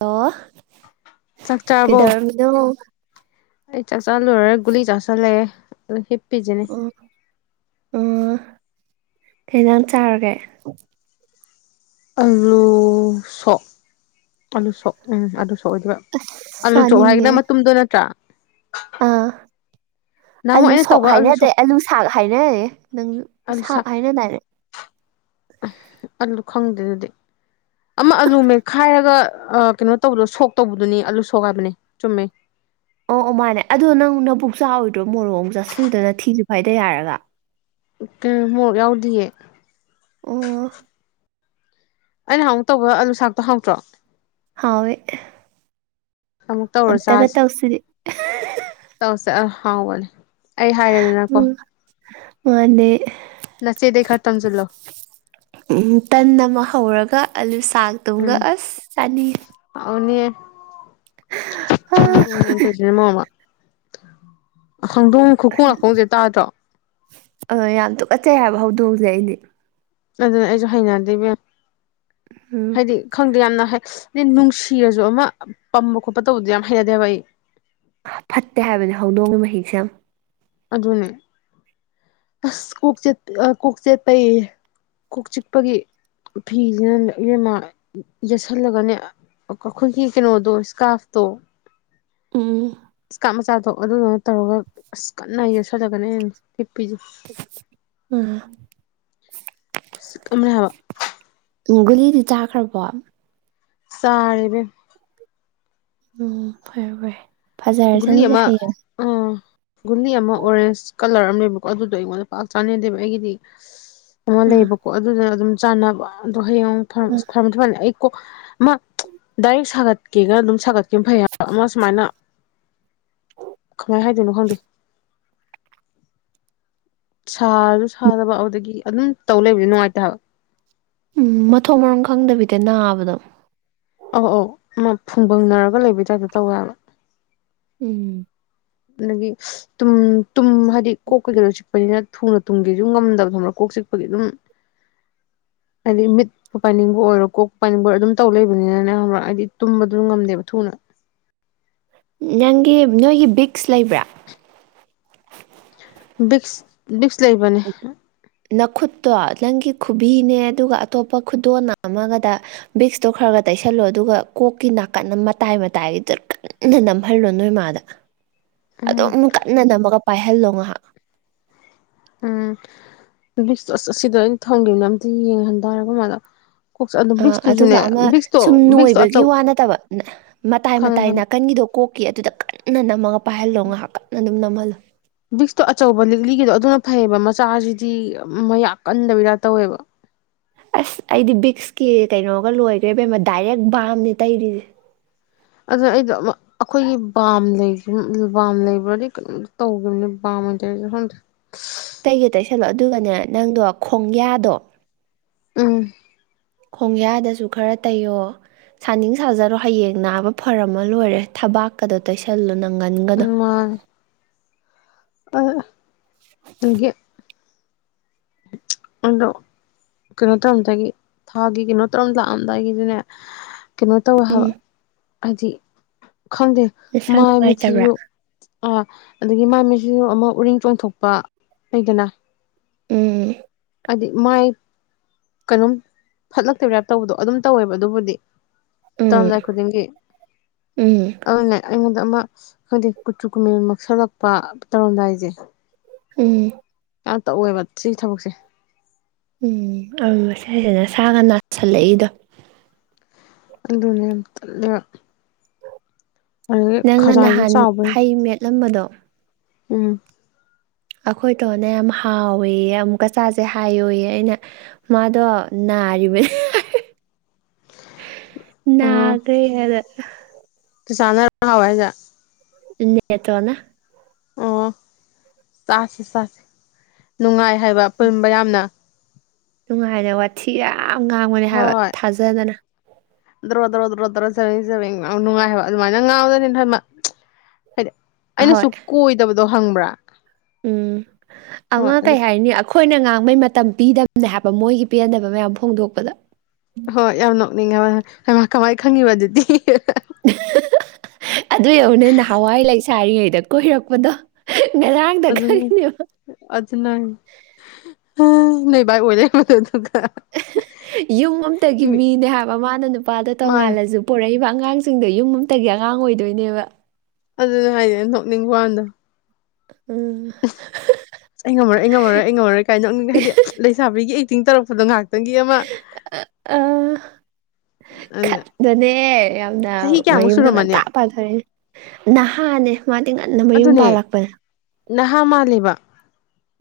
Hello ꯆꯥꯛ ꯆꯥꯔꯕꯣ ꯀꯩꯗꯧꯔꯝꯃꯤꯅꯣ ꯑꯩ ꯆꯥꯛ ꯂꯣꯏꯔꯒꯥ ꯒꯨꯂꯤ ꯆꯥꯁꯤꯜꯂꯦ ꯑꯗꯨꯒ ꯍꯦꯞꯄꯤꯁꯤꯅꯤ ꯑꯣ ꯑꯣ ꯀꯩ ꯌꯦꯟꯁꯥꯡ ꯆꯥꯔꯒꯦ ꯑꯥꯂꯨ ꯁꯣꯛ ꯑꯂꯨ ꯁꯣꯛ ꯎꯝ ꯑꯥꯂꯨ ꯁꯣꯛ ꯑꯣꯏꯗꯨꯢꯕ ꯑꯁ ꯑꯥꯂꯨ ꯆꯣꯞ ꯍꯥꯏꯗꯨꯅ ꯃꯇꯨꯝꯗꯣ ꯅꯠꯇ꯭ꯔꯥ ꯎꯝ ꯅꯍꯥꯟꯃꯨꯛ ꯑꯥꯂꯨ ꯑꯩꯅ ꯁꯣꯛ ꯇꯧꯕ ꯍꯥꯏꯅꯗ꯭ꯔꯦ ꯑꯥꯂꯨ ꯁꯥꯛ ꯍꯥꯏꯅꯩꯌꯦ ꯅꯪ ꯁꯥꯛ ꯍꯥꯏꯅꯗꯥꯏꯔꯦ ꯑ ꯑꯂꯨ ꯈꯪꯗꯦ ꯑꯗꯨꯗꯤ ꯑꯃ ꯑꯂꯨ ꯃꯠꯈꯥꯏꯔꯒ ꯑ ꯀꯩꯅꯣ ꯇꯧꯕꯗꯣ ꯁꯣꯛ ꯇꯧꯕꯗꯨꯅꯤ ꯑꯂꯨ ꯁꯣꯛ ꯍꯥꯏꯕꯅꯦ ꯆꯨꯝꯃꯦ ꯑꯣ ꯑꯣ ꯃꯥꯅꯦ ꯑꯗꯣ ꯅꯪ ꯅꯕꯨꯛ ꯆꯥꯎꯔꯤꯗꯣ ꯃꯣꯔꯣꯛ ꯆꯥꯁꯤꯜꯂꯤꯗꯣ ꯊꯤꯁꯨꯨ ꯐꯥꯏꯗꯩ ꯍꯥꯢꯔꯒ ꯀꯩꯅꯣ ꯃꯣꯔꯣꯛ ꯌꯥꯎꯗꯤꯌꯦ ꯑꯣ ꯑꯩꯅ ꯅꯥꯍꯟꯃꯨꯛ ꯇꯧꯕ ꯑꯂꯨꯁꯥꯛꯇꯣ ꯍꯥꯎꯇ꯭ꯔꯣ ꯍꯧ ꯋꯦ ꯑꯃꯨꯛ ꯇꯧꯔ ꯆꯥꯁꯦ ꯇꯁꯔꯤ [unintelligible] ꯇꯧꯁꯦ ꯑ ꯍꯥꯎꯕꯅꯦ ꯑꯩ ꯍꯥꯏꯔꯦꯗꯅꯀꯣ ꯃꯥꯅꯤ ꯅꯆꯦꯗꯩ ꯈꯔ ꯇꯝꯖꯤꯜꯂꯣ ꯎꯝ ꯇꯟ ꯑꯃ ꯍꯧꯔꯒ ꯑꯂꯨ ꯁꯥꯛꯇꯨꯒ ꯑꯁ ꯆꯥꯅꯤꯡꯉꯤ ꯑꯅꯤ ꯇꯗꯅꯦ [unintelligible] [unintelligible] ꯃꯔꯣꯟ ꯑꯃ ꯈꯪꯗꯣꯡ ꯈꯨꯈꯣꯡ ꯂꯥꯈꯣꯡꯁꯦ ꯇꯥꯗ꯭ꯔꯣ ꯑ ꯌꯥꯝ ꯇꯨꯀꯠꯆꯩ ꯍꯥꯏꯕ ꯍꯧꯗꯣꯡꯁꯦ ꯑꯩꯗꯤ ꯑꯗꯨꯅ ꯑꯩꯁꯨ ꯍꯩꯅꯗꯦꯕ ꯎꯝ ꯍꯥꯏꯗꯤ ꯈꯪꯗꯦ ꯌꯥꯝꯅ ꯍꯥꯏꯗꯤ ꯅꯨꯡꯁꯤꯔꯁꯨ ꯑꯃ ꯄꯝꯕ ꯈꯣꯠꯄ ꯇꯧꯕꯗꯣ ꯌꯥꯝ ꯍꯩꯅꯗꯦꯕ ꯑꯩ ꯐꯠꯇꯦ ꯍꯥꯏꯕꯅꯦ ꯍꯧꯗꯣꯡꯒꯤ ꯃꯍꯤꯛꯁꯦ ꯌꯥꯝ ꯑꯗꯨꯅꯦ ꯑꯁ ꯀꯣꯛ ꯆ ꯀꯣꯛ ꯆꯦꯠꯄꯩ ꯀꯣꯛ ꯆꯤꯛꯄꯒꯤ ꯐꯤꯁꯤꯅꯅꯦ ꯢꯕꯦꯝꯃ ꯌꯦꯠꯁꯜꯂꯒꯅꯦ ꯑꯩꯈꯣꯏꯒꯤ ꯀꯩꯅꯣꯗꯣ ꯏꯁꯀꯥꯐꯇꯣ ꯎꯝ ꯏꯁꯀꯥꯞ ꯃꯆꯥꯗꯣ ꯑꯗꯨꯗꯨꯅ ꯇꯧꯔꯒ ꯑꯁ ꯀꯟꯅ ꯌꯦꯛꯁꯤꯜꯂꯒꯅꯤ ꯍꯦꯛꯄꯤꯁꯦ ꯎꯝ ꯈꯨꯆꯤꯛ ꯑꯃꯅꯦ ꯍꯥꯏꯕ ꯎꯝ ꯒꯨꯂꯤꯗꯤ ꯆꯥꯈ꯭ꯔꯕꯣ ꯆꯥꯔꯦ ꯢꯕꯦꯝꯃꯥ ꯎꯝ ꯐꯔꯦ ꯐꯔꯦ ꯒꯨꯂꯤ ꯐꯖꯔꯁꯅꯤꯁꯦ ꯑꯃ ꯍꯌꯦꯡ ꯎꯝ ꯒꯨꯂꯤ ꯑꯃ ꯑꯣꯔꯦꯟꯖ ꯀꯂꯔ ꯑꯃ ꯂꯩꯌꯦꯕꯒꯣ ꯑꯗꯨꯗꯣ ꯑꯩꯉꯣꯟꯗ ꯄꯥꯛ ꯆꯥꯅꯗꯦꯕ ꯑꯩꯒꯤꯗꯤ ꯑꯃ ꯑꯥ ꯂꯩꯕꯀꯣ ꯑꯗꯨꯗ ꯑꯗꯨꯝ ꯆꯥꯅꯕ ꯑꯗꯣ ꯍꯌꯦꯡ ꯑꯥ ꯐꯃ ꯊꯝꯃꯂ ꯑꯩꯀꯣ ꯃꯥ ꯗꯥꯏꯔꯦꯛ ꯁꯥꯒꯠꯀꯦꯒꯅ ꯑꯗꯨꯝ ꯁꯥꯒꯠꯀꯦꯅ ꯐꯩ ꯍꯥꯏ ꯃꯥ ꯁꯨꯃꯥꯏꯅ ꯀ ꯍꯥꯏꯗꯤꯅ ꯍꯪꯗꯤ ꯁꯥꯔꯁꯨ ꯁꯥꯗꯕ ꯑꯗꯨꯗꯒꯤ ꯑꯗꯨꯝ ꯇꯧ ꯂꯩꯕꯁ ꯅꯨꯡꯉꯥꯏꯇꯕ ꯎꯝ ꯃꯊꯣꯡ ꯃꯔꯣꯡ ꯈꯪꯗꯕꯤꯗ ꯅꯥꯕꯗꯣ ꯑꯧ ꯑꯧ ꯃꯥ ꯐꯨꯡꯕꯪꯅꯔꯒ ꯂꯩꯕꯩ ꯇꯥꯏꯞꯇ ꯇꯧꯋꯦꯕ ꯎꯝ ꯑꯗꯒꯤ ꯇꯨꯝ ꯇꯨꯝ ꯍꯥꯏꯗꯤ ꯀꯣꯛ ꯀꯩꯀꯩꯩꯅꯣ ꯆꯤꯛꯄꯅꯤꯅ ꯊꯨꯅ ꯇꯨꯝꯒꯤꯁꯨ ꯉꯝꯗꯕ ꯊꯣꯝꯕ꯭ꯔꯥ ꯀꯣꯛ ꯆꯤꯛꯄꯒꯤ ꯑꯗꯨꯝ ꯑ ꯃꯤ ꯄꯥꯅꯤꯡꯕ ꯑꯣꯏꯔꯣ ꯀꯣꯛ ꯄꯥꯅꯤꯡꯕ ꯑꯣꯏꯔꯣ ꯑꯗꯨꯝ ꯇꯧ ꯂꯩꯕꯅꯤꯅ ꯅꯪꯛ ꯍꯥꯏꯗꯤ ꯇꯨꯝꯕꯗꯨ ꯉꯝꯗꯦꯕ ꯊꯨꯅ ꯅꯪꯒꯤ ꯅꯣꯏꯒꯤ ꯕꯤꯛꯁ ꯂꯩꯕ꯭ꯔꯥ ꯕꯤꯛꯁ ꯕꯤꯛꯁ ꯂꯩꯕꯅꯦ ꯅꯈꯨꯠꯇꯣ ꯅꯪꯒꯤ ꯈꯨꯕꯤꯅꯦ ꯑꯗꯨꯒ ꯑꯇꯣꯞꯄ ꯈꯨꯗꯣꯟꯅ ꯑꯃꯒꯗ ꯕꯤꯛꯁꯇꯣ ꯈꯔ ꯈꯔ ꯇꯩꯁꯜꯂꯣ ꯑꯗꯨꯒ ꯀꯣꯛꯀꯤ ꯅꯥꯀꯟ ꯃꯇꯥꯏ ꯃꯇꯥꯏꯒꯤꯗ ꯀꯟꯅ ꯅꯝꯍꯜꯂꯣ ꯅꯣꯏꯃꯗ ꯎꯝ ꯑꯗꯨꯝ ꯀꯟꯅ ꯅꯝꯃꯒ ꯄꯥꯏꯍꯜꯂꯣ ꯉꯥꯏꯍꯥꯛ ꯎꯝ ꯑꯁꯤꯗ ꯑꯩꯅ ꯊꯝꯈꯤꯕꯅ ꯑꯝꯇ ꯌꯦꯡꯍꯟ ꯇꯔꯦꯀ ꯃꯥꯗ ꯑꯥ ꯑꯗꯨꯒ ꯑꯃ ꯁꯨꯝ ꯚꯤꯛꯁꯇꯣ ꯅꯣꯏꯕꯒꯤ ꯑꯆꯧ ꯋꯥ ꯅꯠꯇꯕ ꯃꯇꯥꯏ ꯈꯪꯉꯦ ꯃꯇꯥꯏ ꯈꯪꯉꯦ ꯅꯥꯀꯟꯒꯤꯗꯣ ꯀꯣꯛꯀꯤ ꯑꯗꯨꯗ ꯀꯟꯅ ꯅꯝꯃꯒ ꯄꯥꯏꯍꯜꯂꯣ ꯉꯥꯏꯍꯥꯛ ꯀꯟꯅ ꯑꯗꯨꯝ ꯅꯝꯍꯜꯂꯣ ꯕꯤꯛꯁꯇꯣ ꯑꯆꯧꯕ ꯂꯤꯛꯂꯤꯒꯤꯗꯣ ꯑꯗꯨꯅ ꯐꯩꯌꯦꯕ ꯃꯆꯥꯁꯤꯗꯤ ꯃꯌꯥ ꯀꯟꯗꯕꯤꯔ ꯇꯧꯋꯦꯕ ꯑꯁ ꯑꯩꯗꯤ ꯕꯤꯛꯁꯀꯤ ꯀꯩꯅꯣꯒ ꯂꯣꯏꯈ꯭ꯔꯦꯕꯩꯃ ꯗꯥꯏꯔꯦꯛ ꯕꯥꯝꯅꯦ ꯇꯩꯔꯤꯁꯦ ꯑꯗꯨꯅ ꯑꯩꯗꯣ ꯑꯃꯨ ꯑꯩꯈꯣꯏꯒꯤ ꯕꯥꯝ ꯂꯩ ꯕꯥꯝ ꯂꯩꯕ꯭ꯔꯗꯤ ꯀꯩꯅꯣ ꯇꯧꯈꯤꯕꯅꯦ ꯕꯥꯝꯇꯥꯔ [unintelligible] ꯀꯩꯒꯦ ꯇꯩꯁꯜꯂꯣ ꯑꯗꯨꯒꯅꯦ ꯅꯪꯗꯣ ꯈꯣꯡꯌꯥꯗꯣ ꯎꯝ ꯈꯣꯡꯌꯥꯗꯁꯨ ꯈꯔ ꯇꯩꯌꯣ ꯁꯥꯅꯤꯡ ꯁꯥꯖꯔꯣ ꯍꯌꯦꯡ ꯅꯥꯕ ꯐꯔꯝꯃ ꯂꯣꯏꯔꯦ ꯊꯕꯥꯛꯀꯗꯣ ꯇꯩꯁꯜꯂꯣ ꯅꯪꯒꯟꯒꯗꯣ ꯑ ꯑꯗꯒꯤ ꯎꯝꯗꯣ ꯀꯩꯅꯣ ꯇꯧꯔꯝꯗꯥꯗꯒꯤ ꯊꯥꯒꯤ ꯀꯩꯅꯣ ꯇꯧꯔꯝ ꯂꯥꯛꯑꯝꯗꯥꯏꯒꯤꯗꯨꯅꯦ ꯀꯩꯅꯣ ꯇꯧꯋꯦ ꯍꯥꯏꯕ ꯎꯝ ꯍꯥꯏꯗꯤ ꯈꯪꯗꯦ ꯅꯁꯥ ꯃꯥꯏ ꯅꯨꯡꯉꯥꯏꯇꯕ꯭ꯔꯥ ꯃꯤꯊꯁꯨ ꯑꯥ ꯑꯗꯨꯗꯒꯤ ꯃꯥꯏ ꯃꯩꯁꯨ ꯑꯃ ꯎꯔꯤꯡ ꯆꯣꯡꯊꯣꯛꯄ ꯂꯩꯗꯅ ꯎꯝ ꯎꯝ ꯑꯗꯤ ꯃꯥꯥꯏ ꯀꯩꯅꯣꯝ ꯐꯠꯂꯛꯇꯕ꯭ꯔꯥꯞ ꯇꯧꯕꯗꯣ ꯑꯗꯨꯝ ꯇꯧꯋꯦꯕ ꯑꯗꯨꯕꯨꯗꯤ ꯎꯝ ꯇꯧꯔꯝꯗꯥꯏ ꯈꯨꯗꯤꯡꯒꯤ ꯎꯝ ꯑꯗꯨꯅꯦ ꯑꯩꯉꯣꯟꯗ ꯑꯃ ꯍꯥꯏꯗꯤ ꯀꯨꯆꯨ ꯀꯨꯃꯦꯟ ꯃꯛꯁꯜꯂꯛꯄ ꯇꯧꯔꯝꯗꯥꯏꯁꯦ ꯎꯝ ꯉꯥꯛꯇ ꯑꯣꯏꯌꯦꯕ ꯁꯤꯒꯤ ꯊꯕꯛꯁꯦ ꯎꯝ ꯑ ꯉꯁꯥꯏꯁꯤꯅ ꯁꯥꯒ ꯅꯥꯁꯜꯂꯛꯏꯗꯣ ꯑꯗꯨꯅꯦꯕ ꯇꯜꯂꯦꯕ ꯑꯗꯒꯤ ꯅꯪꯅ ꯈꯖꯥꯏꯁꯨ ꯅꯍꯥꯟ ꯆꯥꯎꯕꯩ ꯍꯩ ꯃꯦꯠꯂꯝꯕꯗꯣ ꯎꯝ ꯑꯩꯈꯣꯏꯗꯣꯅ ꯌꯥꯝ ꯍꯥꯎꯋꯦ ꯑꯃꯨꯛ ꯀꯆꯥꯁꯦ ꯍꯥꯏꯌꯨꯌꯦ ꯑꯩꯅ ꯃꯥꯗꯣ ꯅꯥꯔꯤꯕꯅꯦ ꯅꯥꯒ꯭ꯔꯦ [unintelligible] ꯆꯥꯆꯥꯅꯔꯣ ꯍꯥꯎꯋꯦ ꯍꯥꯏꯖꯦ ꯅꯦꯇꯣꯟꯅ ꯑꯣ ꯆꯥꯁꯦ ꯆꯥ ꯅꯨꯡꯉꯥꯏ ꯍꯥꯏꯕ ꯑꯄꯨꯟꯕ ꯌꯥꯝꯅ ꯅꯨꯡꯉꯥꯏꯅ ꯋꯥꯊꯤ ꯌꯥꯝ ꯉꯥꯡꯕꯅꯤ ꯍꯥꯏꯕ ꯍꯣꯏ ꯊꯥꯖꯗꯅ ꯗ꯭ꯔꯣ ꯗ꯭ꯔꯣ ꯗ꯭ꯔꯣ ꯗ꯭ꯔꯣ ꯆꯕꯦꯡ ꯆꯕꯦꯡ ꯉꯥꯎ ꯅꯨꯡꯉꯥꯏ ꯍꯥꯏꯕ ꯑꯗꯨꯃꯥꯏꯅ ꯉꯥꯎ [unintelligible] ꯍꯣꯏ ꯑꯩꯅꯁꯨ ꯀꯣꯏꯗꯕꯗꯣ ꯍꯪꯕ꯭ꯔꯥ ꯎꯝ ꯍꯣꯏ ꯑꯃ ꯑꯗꯨ ꯀꯩ ꯍꯥꯏꯅꯤ ꯑꯛ ꯈꯣꯏꯅ ꯉꯥꯡꯕꯩ ꯃꯇꯝ ꯄꯤꯗꯝꯕꯅꯦ ꯍꯥꯏꯕ ꯃꯣꯏꯒꯤ ꯄꯦꯟꯗꯕ ꯃꯌꯥꯝ ꯐꯣꯡꯗꯣꯛꯄꯗ ꯍꯣꯏ ꯌꯥꯝ ꯅꯣꯛꯅꯤꯡꯉꯦ ꯍꯥꯏꯕ ꯍꯩꯃꯥ ꯀꯃꯥꯏ ꯈꯪꯉꯤꯕ ꯑꯗꯨꯗꯤ ꯑꯗꯨ ꯌꯣꯡꯅꯦ ꯅꯍꯥꯟꯋꯥꯏ ꯂꯩꯁꯥꯔꯤꯉꯩꯗ ꯀꯣꯏꯔꯛꯄꯗꯣ ꯉꯔꯥꯡꯗ ꯈꯪꯉꯤꯅꯦꯕ ꯑꯗꯨꯅꯟ ꯅꯣꯏ ꯕꯥꯏ ꯎꯔꯗꯤ [unintelligible] ꯑꯗꯨꯒ ꯌꯨꯝ ꯑꯝꯇꯒꯤ ꯃꯤꯅꯦ ꯍꯥꯏꯕ ꯃꯥꯅ ꯅꯨꯄꯥꯗ ꯃꯥꯅꯦ ꯇꯣꯡꯉꯥꯜꯂꯖꯨ ꯄꯣꯔꯛꯏꯕ ꯑꯉꯥꯡꯁꯤꯡꯗꯣ ꯌꯨꯝ ꯑꯝꯇꯒꯤ ꯑꯉꯥꯡ ꯑꯣꯏꯗꯣꯏꯅꯦꯕ ꯑꯗꯨꯅꯦ ꯍꯥꯏꯖꯦ ꯅꯣꯛꯅꯤꯡꯕ ꯋꯥꯅꯤꯗ ꯎꯝ ꯑꯩ ꯉꯝꯃꯔꯣꯏ ꯑꯩ ꯉꯝꯃꯔꯣꯏ ꯑꯩ ꯉꯝꯃꯔꯣꯏ ꯀꯥꯏꯅ ꯅꯣꯛꯅꯤꯡ ꯍꯥꯏꯗꯤ ꯂꯩꯁꯥꯕꯤꯒꯤ ꯑꯦꯛꯇꯤꯡ ꯇꯧꯔꯛꯄꯗꯣ ꯉꯥꯛ ꯇꯪꯒꯤ ꯑꯃ ꯈꯠꯂꯣꯅꯦ ꯌꯥꯝꯅ ꯆꯍꯤ ꯀꯌꯥꯃꯨꯛ ꯃꯌꯨꯝꯗꯣ ꯁꯨꯔꯝꯃꯅꯤ ꯉꯟꯇꯥ ꯄꯥꯟ [unintelligible] ꯅꯍꯥꯅꯦ ꯃꯥꯗꯤ ꯉꯟꯅ ꯃꯌꯨꯝ ꯑꯗꯨꯅꯦ ꯄꯥꯜꯂꯛꯄꯅꯦ ꯅꯍꯥ ꯃꯥꯜꯂꯤꯕ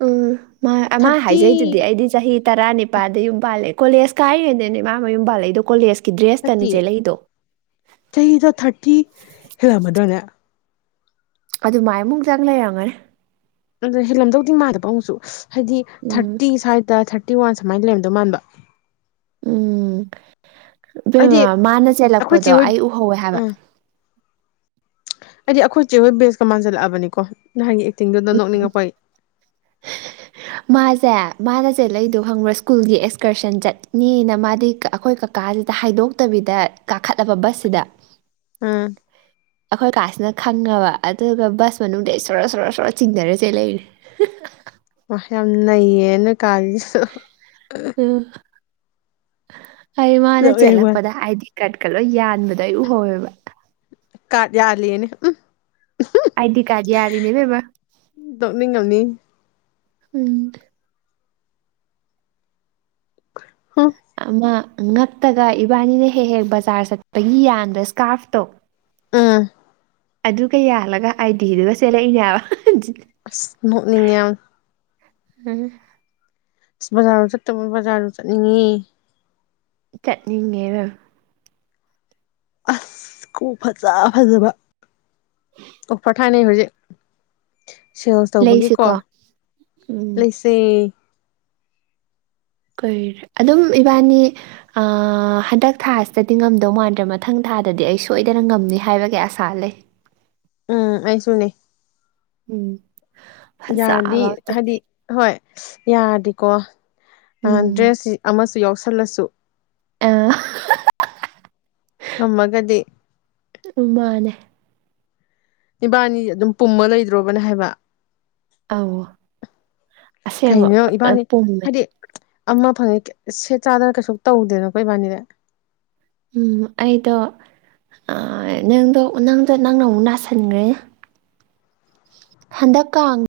ꯎꯝ ꯃꯥꯏ ꯑꯃꯥꯏ ꯍꯥꯏꯖꯩꯗꯨꯗꯤ ꯑꯩꯗꯤ ꯆꯍꯤ ꯇꯔꯥꯅꯤꯄꯥꯗ ꯌꯨꯝ ꯄꯥꯜꯂꯦ ꯀꯣꯂꯦꯖ ꯀꯥꯏꯔꯤꯒꯩꯗꯩꯅꯦ ꯃꯥ ꯃꯌꯨꯝ ꯄꯥꯜꯂꯛꯏꯗꯣ ꯀꯣꯂꯦꯖ ꯀꯤ ꯗ꯭ꯔꯦꯁꯇꯅꯤ ꯅꯠꯇꯦ ꯆꯦꯜꯂꯛꯏꯗꯣ ꯆꯍꯤꯗꯣ ꯊꯥꯔꯇꯤ ꯍꯦꯜꯂꯝꯃꯗ꯭ꯔꯅꯦ ꯑꯗꯨꯃꯥꯏ ꯃꯨꯛꯇꯪ ꯂꯩꯔꯝꯒꯅꯤ ꯑꯗꯨꯏ ꯍꯦꯜꯂꯝꯗꯧꯗꯤ ꯃꯥꯟꯗꯕ ꯑꯃꯨꯛꯁꯨ ꯍꯥꯏꯗꯤ ꯎꯝ ꯊꯥꯔꯇꯤ ꯁ꯭ꯋꯥꯏꯗ ꯊꯥꯔꯇꯤ ꯋꯥꯟ ꯁꯨꯃꯥꯏꯗꯤ ꯂꯩꯔꯝꯗꯧ ꯃꯥꯟꯕ ꯎꯝ ꯑꯩꯗꯤ ꯏꯕꯦꯝꯃꯥ ꯃꯥꯅ ꯑꯩꯈꯣꯏ ꯆꯦꯜꯂꯛꯄꯗꯣ ꯆꯦꯍꯣꯏ ꯑꯩ ꯎꯍꯧꯋꯦ ꯍꯥꯏꯕ ꯑꯥ ꯑꯩꯗꯤ ꯑꯈꯣꯏ ꯆꯦ ꯍꯣꯏ ꯕꯦꯁꯀ ꯃꯥꯟꯖꯜꯂꯛꯑꯕꯅꯤꯀꯣ ꯅꯍꯥꯟꯒꯤ ꯑꯦꯛꯇꯤꯡꯗꯨꯗ ꯅꯣꯛꯅꯤꯡꯉꯛꯄꯩ [inaudible] ꯃꯥꯖꯦ ꯃꯥꯅ ꯆꯦꯜꯂꯛꯏꯗꯣ ꯈꯪꯕ꯭ꯔꯥ ꯁ꯭ꯀꯨꯜꯒꯤ ꯑꯦꯛꯁꯀꯔꯁꯟ ꯆꯠꯅꯤꯅ ꯃꯥꯗꯤ ꯀꯛ ꯑꯩꯈꯣꯏ ꯀꯛ ꯀꯥꯖꯤꯗ ꯍꯥꯏꯗꯣꯛꯇꯕꯤꯗ ꯀꯥꯈꯠꯂꯕ ꯕꯁꯁꯤꯗ ꯎꯝ ꯑꯩꯈꯣꯏ ꯀꯥꯁꯤꯅ ꯈꯪꯉꯕ ꯑꯗꯨꯒ ꯕꯁ ꯃꯅꯨꯡꯗꯩ ꯁꯣꯔꯣ ꯁꯣꯔꯣ ꯁꯣꯔꯣ ꯆꯤꯡꯗꯔꯥ ꯆꯦꯂꯛꯏꯅꯤ ꯋꯥ ꯌꯥꯝ ꯅꯩꯌꯦ ꯅꯣꯏ ꯀꯥꯒꯤꯁꯨ ꯎꯝ ꯑꯩ ꯃꯥꯅ ꯅꯣꯛꯅꯤꯡ ꯋꯥꯅꯤ ꯆꯦꯜꯂꯛꯄꯗ ꯍꯥꯏꯗꯤ ꯀ꯭ꯔꯠꯀꯥ ꯂꯣꯏ ꯌꯥꯟꯕꯗ ꯑꯩ ꯎꯍꯧꯋꯦꯕ ꯀꯥ꯭ꯔꯠ ꯌꯥꯂꯤꯌꯦꯅꯦ ꯎꯝ ꯑꯥꯏꯗꯤ ꯀꯥꯠ ꯌꯥꯜꯂꯤꯅꯦ ꯏꯕꯦꯝꯃꯥ ꯅꯣꯛꯅꯤꯡꯉꯝꯅꯤ ꯎꯝ ꯍꯨꯝ ꯑꯃ ꯉꯛꯇꯒ ꯏꯕꯥꯅꯤꯅ ꯍꯦꯛ ꯍꯦꯛ ꯕꯖꯥꯔ ꯆꯠꯄꯒꯤ ꯌꯥꯟꯕ ꯁ꯭ꯀꯥꯐꯇꯣ ꯎꯝ ꯑꯗꯨꯒ ꯌꯥꯜꯂꯒ ꯑꯥꯏ ꯗꯤꯗꯨꯒ ꯆꯦꯜꯂꯛꯏꯅꯦ ꯍꯥꯏꯕ ꯑꯁ ꯅꯣꯛꯅꯤꯡꯉꯦ ꯌꯝ ꯎꯝ ꯕꯖꯥꯔꯗ ꯆꯠꯇꯕ ꯕꯖꯥꯔꯗ ꯆꯠꯅꯤꯡꯉꯤ ꯀꯠꯅꯤꯡꯉꯦꯔꯥ ꯑꯁ ꯈꯨꯎꯞ ꯐꯖ ꯐꯖꯕ ꯑꯣꯐꯔ ꯊꯥꯏꯅꯩ ꯍꯨꯖꯤꯛ ꯁꯦꯜꯁ ꯇꯧꯕꯒꯤꯀꯣ ꯂꯩꯁꯤꯀꯣ ꯎꯝ ꯂꯩꯁꯦ ꯀꯨꯏꯔꯦ ꯑꯗꯨꯝ ꯏꯕꯥꯅꯤ ꯑꯥ ꯍꯟꯇꯛ ꯊꯥꯁꯤꯗꯗꯤ ꯉꯝꯗꯧ ꯃꯥꯟꯗ꯭ꯔꯦ ꯃꯊꯪ ꯊꯥꯗꯗꯤ ꯑꯩ ꯁꯣꯏꯗꯅ ꯉꯝꯅꯤ ꯍꯥꯏꯕꯒꯤ ꯑꯥꯁꯥ ꯂꯩ ꯎꯝ ꯑꯩꯁꯨꯅꯦ ꯎꯝ ꯐꯖꯕ ꯌꯥꯔꯗꯤ [unintelligible] ꯍꯥꯏꯗꯤ ꯍꯣꯏ ꯌꯥꯔꯗꯤꯀꯣ ꯎꯝ ꯗ꯭ꯔꯦꯁꯁꯤ ꯑꯃꯁꯨ ꯌꯥꯎꯁꯜꯂꯁꯨ ꯑꯥ ꯀꯝꯃꯒꯥꯗꯤ ꯎꯝ ꯃꯥꯅꯦ ꯏꯕꯥꯅꯤ ꯑꯗꯨꯝ ꯄꯨꯝꯃ ꯂꯩꯗ꯭ꯔꯣꯕꯅꯦ ꯍꯥꯏꯕ ꯑꯧ ꯑꯁꯦꯡꯕ ꯀꯩꯅꯣ ꯐꯥꯅ ꯏꯕꯥꯅꯤ ꯄꯨꯝꯃꯦ ꯍꯥꯏꯗꯤ ꯑꯃ ꯐꯪꯉꯦ ꯁꯦꯠ ꯆꯥꯗꯅ ꯀꯩꯁꯨ ꯇꯧꯗꯦꯅꯀꯣ ꯏꯕꯥꯅꯤꯗꯤ ꯎꯝ ꯑꯩꯗꯣ ꯑꯥ ꯅꯪꯗꯣ ꯅꯪꯗꯣ ꯅꯪꯅ ꯑꯃꯨꯛ ꯅꯥꯁꯤꯟꯒ꯭ꯔꯦ ꯍꯟꯗꯛ ꯀꯥꯡ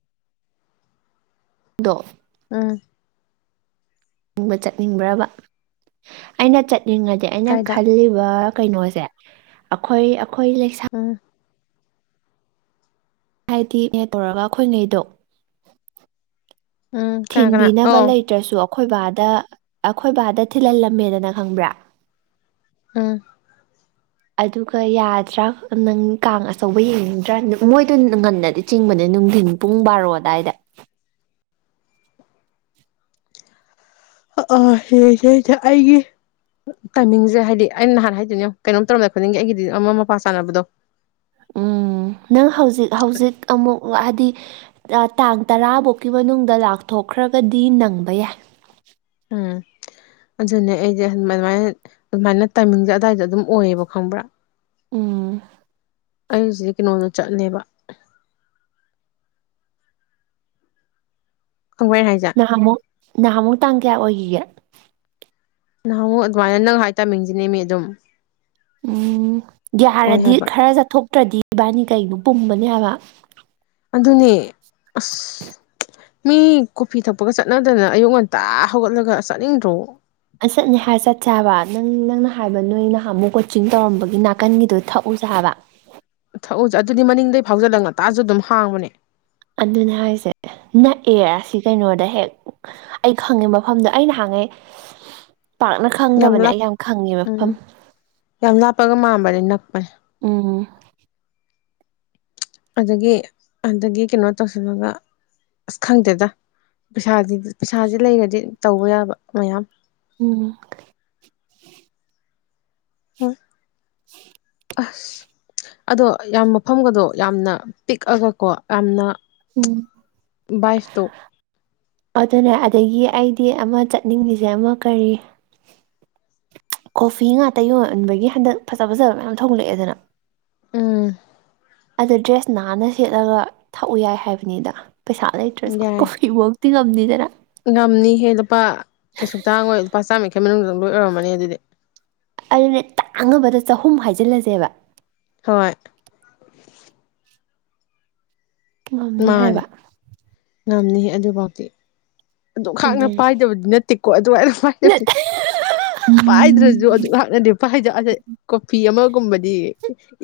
ꯗꯣ ꯎꯝ ꯕ ꯆꯠꯅꯤꯡꯕ꯭ꯔꯥꯕ ꯑꯩꯅ ꯆꯠꯅꯤꯡꯉꯗꯤ ꯑꯩꯅ ꯀꯥꯏꯗ ꯈꯜꯂꯤꯕ ꯀꯩꯅꯣꯁꯦ ꯑꯈꯣꯏ ꯑꯈꯣꯏ ꯂꯩꯁꯥ ꯎꯝ ꯍꯥꯏꯗꯤ ꯑꯦꯠ ꯇꯧꯔꯒ ꯑꯈꯣꯏꯉꯩꯗꯣ ꯎꯝ ꯀꯅꯥ ꯀꯅꯥ ꯊꯤꯟꯕꯤꯅꯕ ꯑꯧ ꯂꯩꯇ꯭ꯔꯥꯁꯨ ꯑꯈꯣꯏ ꯕꯥꯗ ꯑꯈꯣꯏ ꯕꯥꯗ ꯊꯤꯜꯍꯜꯂꯝꯃꯦꯗꯅ ꯈꯪꯕ꯭ꯔꯥ ꯎꯝ ꯑꯗꯨꯒ ꯌꯥꯗ꯭ꯔꯥ ꯅꯪ ꯀꯥꯡ ꯑꯆꯧꯕ ꯌꯦꯡꯅꯤꯡꯗ꯭ꯔꯥ ꯃꯣꯏꯗ ꯉꯟꯅꯗꯤ ꯆꯤꯡꯕꯅꯦ ꯅꯨꯡꯗꯤꯟ ꯄꯨꯡ ꯕꯥꯔꯣ ꯑꯗꯥꯏꯗ ꯑꯥ ꯑꯥ ꯌꯦꯡꯁꯦ ꯌꯦꯡꯁꯦ ꯑꯩꯒꯤ ꯇꯥꯏꯃꯤꯡꯖꯦ ꯍꯥꯏꯗꯤ ꯑꯩꯅ ꯅꯍꯥꯟ ꯍꯥꯏꯗꯨꯅꯦ ꯌꯣꯡ ꯀꯩꯅꯣꯝ ꯇꯧꯔꯝꯗꯥꯏ ꯈꯨꯗꯤꯅꯤꯡꯒꯤ ꯑꯩꯒꯤꯗꯤ ꯑꯃ ꯃꯄꯥ ꯆꯥꯅꯕꯗꯣ ꯎꯝ ꯎꯝ ꯅꯪ ꯍꯧꯖꯤꯛ ꯍꯧꯖꯤꯛ ꯑꯃꯨꯛ ꯍꯥꯏꯗꯤ ꯇꯥꯡ ꯇꯔꯥꯕꯨꯛꯀꯤ ꯃꯅꯨꯡꯗ ꯂꯥꯛꯊꯣꯛꯈ꯭ꯔꯥꯒꯗꯤ ꯅꯪꯕ ꯌꯥꯏ ꯎꯝ ꯑꯗꯨꯅꯦ ꯑꯩꯖꯦ ꯃꯥꯏꯟꯃꯥꯏꯅ ꯑꯗꯨꯃꯥꯏꯅ ꯇꯥꯏꯃꯤꯡꯖꯦ ꯑꯗꯥꯏꯗ ꯑꯗꯨꯝ ꯑꯣꯏꯌꯦꯕ ꯈꯪꯕ꯭ꯔꯥ ꯎꯝ ꯑꯩ ꯍꯨꯖꯤꯛ ꯀꯩꯅꯣꯗ ꯆꯠꯂꯦꯕ ꯈꯪꯕ꯭ꯔꯥ ꯑꯩ ꯍꯥꯏꯖꯦ ꯅꯍꯥꯃꯨꯛ ꯅꯍꯥꯃꯨꯛ ꯇꯥꯡ ꯀꯌꯥ ꯑꯣꯏꯒꯤꯒꯦ ꯅꯍꯥꯃꯨꯛ ꯑꯗꯨꯃꯥꯏꯅ ꯅꯪ ꯍꯥꯏ ꯇꯥꯏꯃꯤꯡꯖꯤꯅꯦ ꯃꯦ ꯑꯗꯨꯝ ꯎꯝ ꯑꯣꯏ ꯒ꯭ꯌꯥꯔꯗꯤ ꯍꯥꯏꯕ ꯈꯔ ꯆꯠꯊꯣꯛꯇ꯭ꯔꯥꯗꯤ ꯏꯕꯥꯅꯤ ꯀꯩꯅꯣ ꯄꯨꯝꯃꯅꯤ ꯍꯥꯏꯕ ꯑꯗꯨꯅꯦ ꯑꯁ ꯃꯤ ꯀꯣꯐꯤ ꯊꯛꯄꯒ ꯆꯠꯅꯗꯅ ꯑꯌꯨꯛ ꯉꯟꯇꯥ ꯍꯧꯒꯠꯂꯒ ꯆꯠꯅꯤꯡꯗ꯭ꯔꯣ ꯑꯥ ꯆꯠꯅꯤ ꯍꯥꯏꯔ ꯆꯠꯁꯦ ꯍꯥꯏꯕ ꯅꯪ ꯅꯪꯅ ꯍꯥꯏꯕ ꯅꯣꯏ ꯅꯍꯥꯃꯨꯛ ꯀꯣꯆꯤꯡ ꯇꯧꯔꯝꯕꯒꯤ ꯅꯥꯀꯟꯒꯤꯗꯣ ꯊꯛꯎꯁꯦ ꯍꯥꯏꯕ ꯊꯛꯎꯁꯦ ꯑꯗꯨꯗꯤ ꯃꯅꯤꯡꯗꯩ ꯐꯥꯎꯖꯜꯂꯛ ꯉꯇꯥꯁꯨ ꯑꯗꯨꯝ ꯍꯥꯡꯕꯅꯦ ꯑꯗꯨꯅ ꯍꯥꯏꯁꯦ ꯅꯛꯑꯦ ꯁꯤ ꯀꯩꯅꯣꯗ ꯍꯦꯛ ꯑꯩ ꯈꯪꯉꯦ ꯃꯐꯝꯗ ꯑꯩꯅ ꯍꯥꯡꯉꯦ ꯄꯥꯛꯅ ꯈꯪꯗꯕꯅꯦ ꯑꯩ ꯌꯥꯝ ꯈꯪꯉꯦ ꯃꯐꯝ ꯎꯝ ꯌꯥꯝ ꯂꯥꯞꯄꯒ ꯃꯥꯟꯕꯅꯦ ꯅꯛꯄꯅꯦ ꯎꯝ ꯑꯗꯒꯤ ꯑꯗꯒꯤ ꯀꯩꯅꯣ ꯇꯧꯁꯤꯜꯂꯒ ꯑꯁ ꯈꯪꯗꯦꯗ ꯄꯩꯁꯥ ꯄꯩꯁꯥꯁꯦ ꯂꯩꯔꯗꯤ ꯇꯧꯕ ꯌꯥꯕ ꯃꯌꯥꯝ ꯎꯝ ꯍꯣꯏ [inaudible] ꯑꯁ ꯑꯗꯣ ꯌꯥꯝ ꯃꯐꯝꯒꯗꯣ ꯌꯥꯝꯅ ꯄꯤꯛꯑꯒꯀꯣ ꯌꯥꯝꯅ ꯎꯝ ꯚꯥꯏꯐꯇꯣ ꯑꯗꯨꯅꯦ ꯑꯗꯒꯤ ꯑꯩꯗꯤ ꯑꯃ ꯆꯠꯅꯤꯡꯂꯤꯁꯦ ꯑꯃ ꯀꯔꯤ ꯀꯣꯐꯤ ꯉꯥꯛꯇ ꯌꯣꯟꯕꯒꯤ ꯍꯟꯗꯛ ꯐꯖ ꯐꯖꯕ ꯃꯌꯥꯝ ꯊꯣꯛꯂꯛꯑꯦꯗꯅ ꯎꯝ ꯑꯗꯨ ꯗ꯭ꯔꯦꯁ ꯅꯥꯟꯅ ꯁꯦꯠꯂꯒ ꯊꯛꯎ ꯌꯥꯏ ꯍꯥꯏꯕꯅꯤꯗ ꯄꯩꯁꯥ ꯂꯩꯇ꯭ꯔꯁꯨ ꯌꯥꯏ ꯀꯣꯐꯤ ꯐꯧꯇꯤ ꯉꯝꯅꯤꯗꯅ ꯉꯝꯅꯤꯍꯦ ꯂꯨꯄꯥ ꯀꯩꯁꯨ ꯇꯥꯡꯉꯣꯏ ꯂꯨꯄꯥ ꯆꯥꯝꯃꯔꯤꯈꯩ ꯃꯅꯨꯡꯗꯪ ꯂꯣꯏ ꯑꯣꯏꯔꯝꯃꯅꯤ ꯑꯗꯨꯗꯤ ꯑꯗꯨꯅꯦ ꯇꯥꯡꯉꯕꯗ ꯆꯍꯨꯝ ꯍꯥꯏꯖꯤꯜꯂꯁꯦꯕ ꯍꯣꯏ ꯉꯝꯅꯤ ꯃꯥꯅꯦ ꯍꯥꯏꯕ ꯉꯝꯅꯤ ꯑꯗꯨꯐꯥꯎꯗꯤ ꯑꯗꯨ ꯈꯥꯛꯅ ꯑꯗꯨꯅꯦ ꯄꯥꯏꯗꯕꯗꯤ ꯅꯠꯇꯦ ꯇꯤꯀꯣ ꯑꯗꯨꯃꯥꯏꯅ ꯄꯥꯏꯕ ꯄꯥꯏꯗ꯭ꯔꯁꯨ ꯑꯗꯨꯛ ꯉꯞꯅꯗꯦ ꯄꯥꯏꯗꯁꯦ ꯀꯣꯐꯤ ꯑꯃꯒꯨꯝꯕꯗꯤ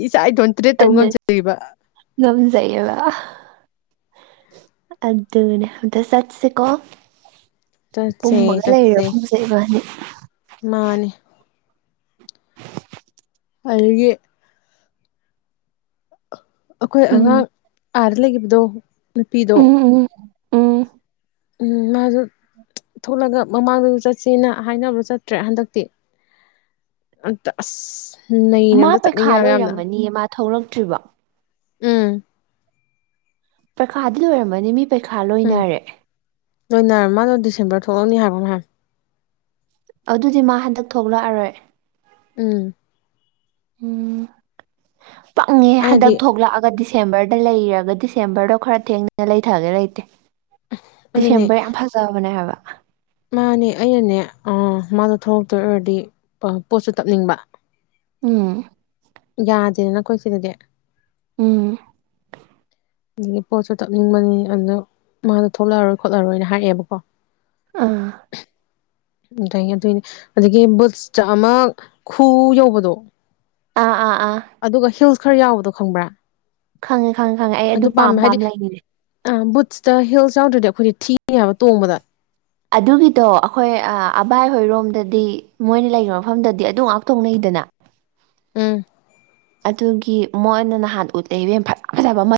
ꯏꯆꯥ ꯏꯊꯣꯟꯇꯔꯦꯠ ꯇꯧꯕ ꯉꯝꯖꯔꯤꯕ ꯉꯝꯖꯩꯕ ꯑꯗꯨꯅꯦ ꯑꯗ ꯁꯠꯁꯤꯀꯣ ꯆꯠꯁꯦ ꯄꯨꯝꯃꯒ ꯂꯩꯔꯦ ꯆꯠꯁꯦ ꯄꯨꯝꯁꯩꯕꯅꯤ ꯃꯥꯅꯦ ꯑꯗꯨꯒꯤ ꯑꯩꯈꯣꯏ ꯎꯝ ꯑꯉꯥꯡ ꯑꯥꯗ ꯂꯩꯈꯤꯕꯗꯣ ꯅꯨꯄꯤꯗꯣ ꯎꯝ ꯎꯝ ꯎꯝ ꯎ ꯃꯥꯁꯨ ꯊꯣꯛꯂꯒ ꯃꯃꯥꯡꯗꯁꯨ ꯆꯠꯁꯦꯅ ꯍꯥꯏꯅꯕꯗꯣ ꯆꯠꯇ꯭ꯔꯦ ꯍꯟꯗꯛꯇꯤ ꯑꯝꯇ ꯑꯁ ꯅꯩꯅ ꯃꯥ ꯑꯝꯇ ꯄꯩꯈꯥ ꯆꯠꯅꯤꯡꯉꯦ ꯍꯥꯏꯕ ꯌꯥꯝꯅ ꯂꯣꯏꯔꯝꯃꯅꯤꯌꯦ ꯃꯥ ꯊꯣꯛꯂꯛꯇ꯭ꯔꯤꯕꯣ ꯎꯝ ꯄꯔꯤꯈꯥꯗꯤ ꯂꯣꯏꯔꯝꯃꯅꯤ ꯃꯤ ꯄꯔꯤꯈꯥ ꯎꯝ ꯂꯣꯏꯅꯔꯦ ꯂꯣꯏꯅꯔ ꯃꯥꯗꯣ ꯗꯤꯁꯦꯝꯕꯔ ꯊꯣꯛꯂꯑꯅꯤ ꯍꯥꯏꯕ꯭ꯔꯣ ꯃ ꯍꯥꯏ ꯑꯗꯨꯗꯤ ꯃꯥ ꯍꯟꯗꯛ ꯊꯣꯛꯂꯛꯑꯔꯣꯏ ꯎꯝ ꯎꯝ ꯄꯪꯉꯦ ꯑꯩꯅꯗꯤ ꯍꯟꯗꯛ ꯊꯣꯛꯂꯛꯑꯒꯗꯤ ꯗꯤꯁꯦꯝꯕꯔꯗ ꯂꯩꯔꯒ ꯗꯤꯁꯦꯝꯕꯔꯗꯣ ꯈꯔ ꯊꯦꯡꯅꯅ ꯂꯩꯊꯒꯦ ꯂꯩꯇꯦ ꯑꯗꯨꯅꯦ ꯗꯤꯁꯦꯝꯕꯔ ꯌꯥꯝ ꯐꯖꯕꯅꯦ ꯍꯥꯏꯕ ꯃꯥꯅꯦ ꯑꯩꯅꯅꯦ ꯃꯥꯗꯣ ꯊꯣꯛꯂꯛꯇꯣꯏ ꯑꯣꯏꯔꯗꯤ ꯄꯣꯠꯁꯨ ꯇꯞꯅꯤꯡꯕ ꯎꯝ ꯌꯥꯗꯦꯅ ꯅꯈꯣꯏ ꯁꯤꯗꯗꯤ ꯎꯝ ꯑꯗꯒꯤ ꯄꯣꯠꯁꯨ ꯇꯛꯅꯤꯡꯕꯅꯤ ꯑꯗꯨꯗ ꯃꯥꯗꯣ ꯊꯣꯛꯂꯛꯑꯔꯣꯏ ꯈꯣꯠꯂꯔꯣꯏꯅ ꯍꯥꯏꯑꯦꯕꯀꯣ ꯑꯥ ꯑꯗꯒꯤꯗꯤ ꯑꯗꯒꯤ ꯕꯨꯠꯁꯇ ꯑꯃ ꯈꯨ ꯌꯧꯕꯗꯣ ꯑꯥ ꯑꯥ ꯑꯥ ꯑꯗꯨꯒ ꯍꯤꯜꯁ ꯈꯔ ꯌꯥꯎꯕꯗꯣ ꯈꯪꯕ꯭ꯔꯥ? ꯈꯪꯉꯦ ꯈꯪꯉꯦ ꯈꯪꯉꯦ ꯑꯩ ꯑꯗꯨ ꯄꯥꯝ ꯄꯥꯝ ꯂꯩꯅꯤꯅꯦ ꯑ ꯕꯨꯠꯁꯇ ꯍꯤꯜꯁ ꯌꯥꯎꯗ꯭ꯔꯗꯤ ꯑꯈꯣꯏꯗꯤ ꯊꯤꯅꯤꯕ ꯇꯣꯡꯕꯗ꯫ ꯑꯗꯨꯒꯤꯗꯣ ꯑꯈꯣꯏ ꯑꯕꯥꯏ ꯍꯣꯏꯔꯣꯝꯗꯗꯤ ꯃꯣꯏꯅ ꯂꯩ ꯃꯐꯝꯗꯗꯤ ꯑꯗꯨ ꯉꯥꯛ ꯇꯣꯡꯅꯩꯗꯅ ꯎꯝ ꯑꯗꯨꯒꯤ ꯃꯣꯏꯅ ꯅꯍꯥꯟ ꯎꯠꯂꯛꯏꯕ ꯌꯥꯝ ꯐꯖ ꯐꯖꯕ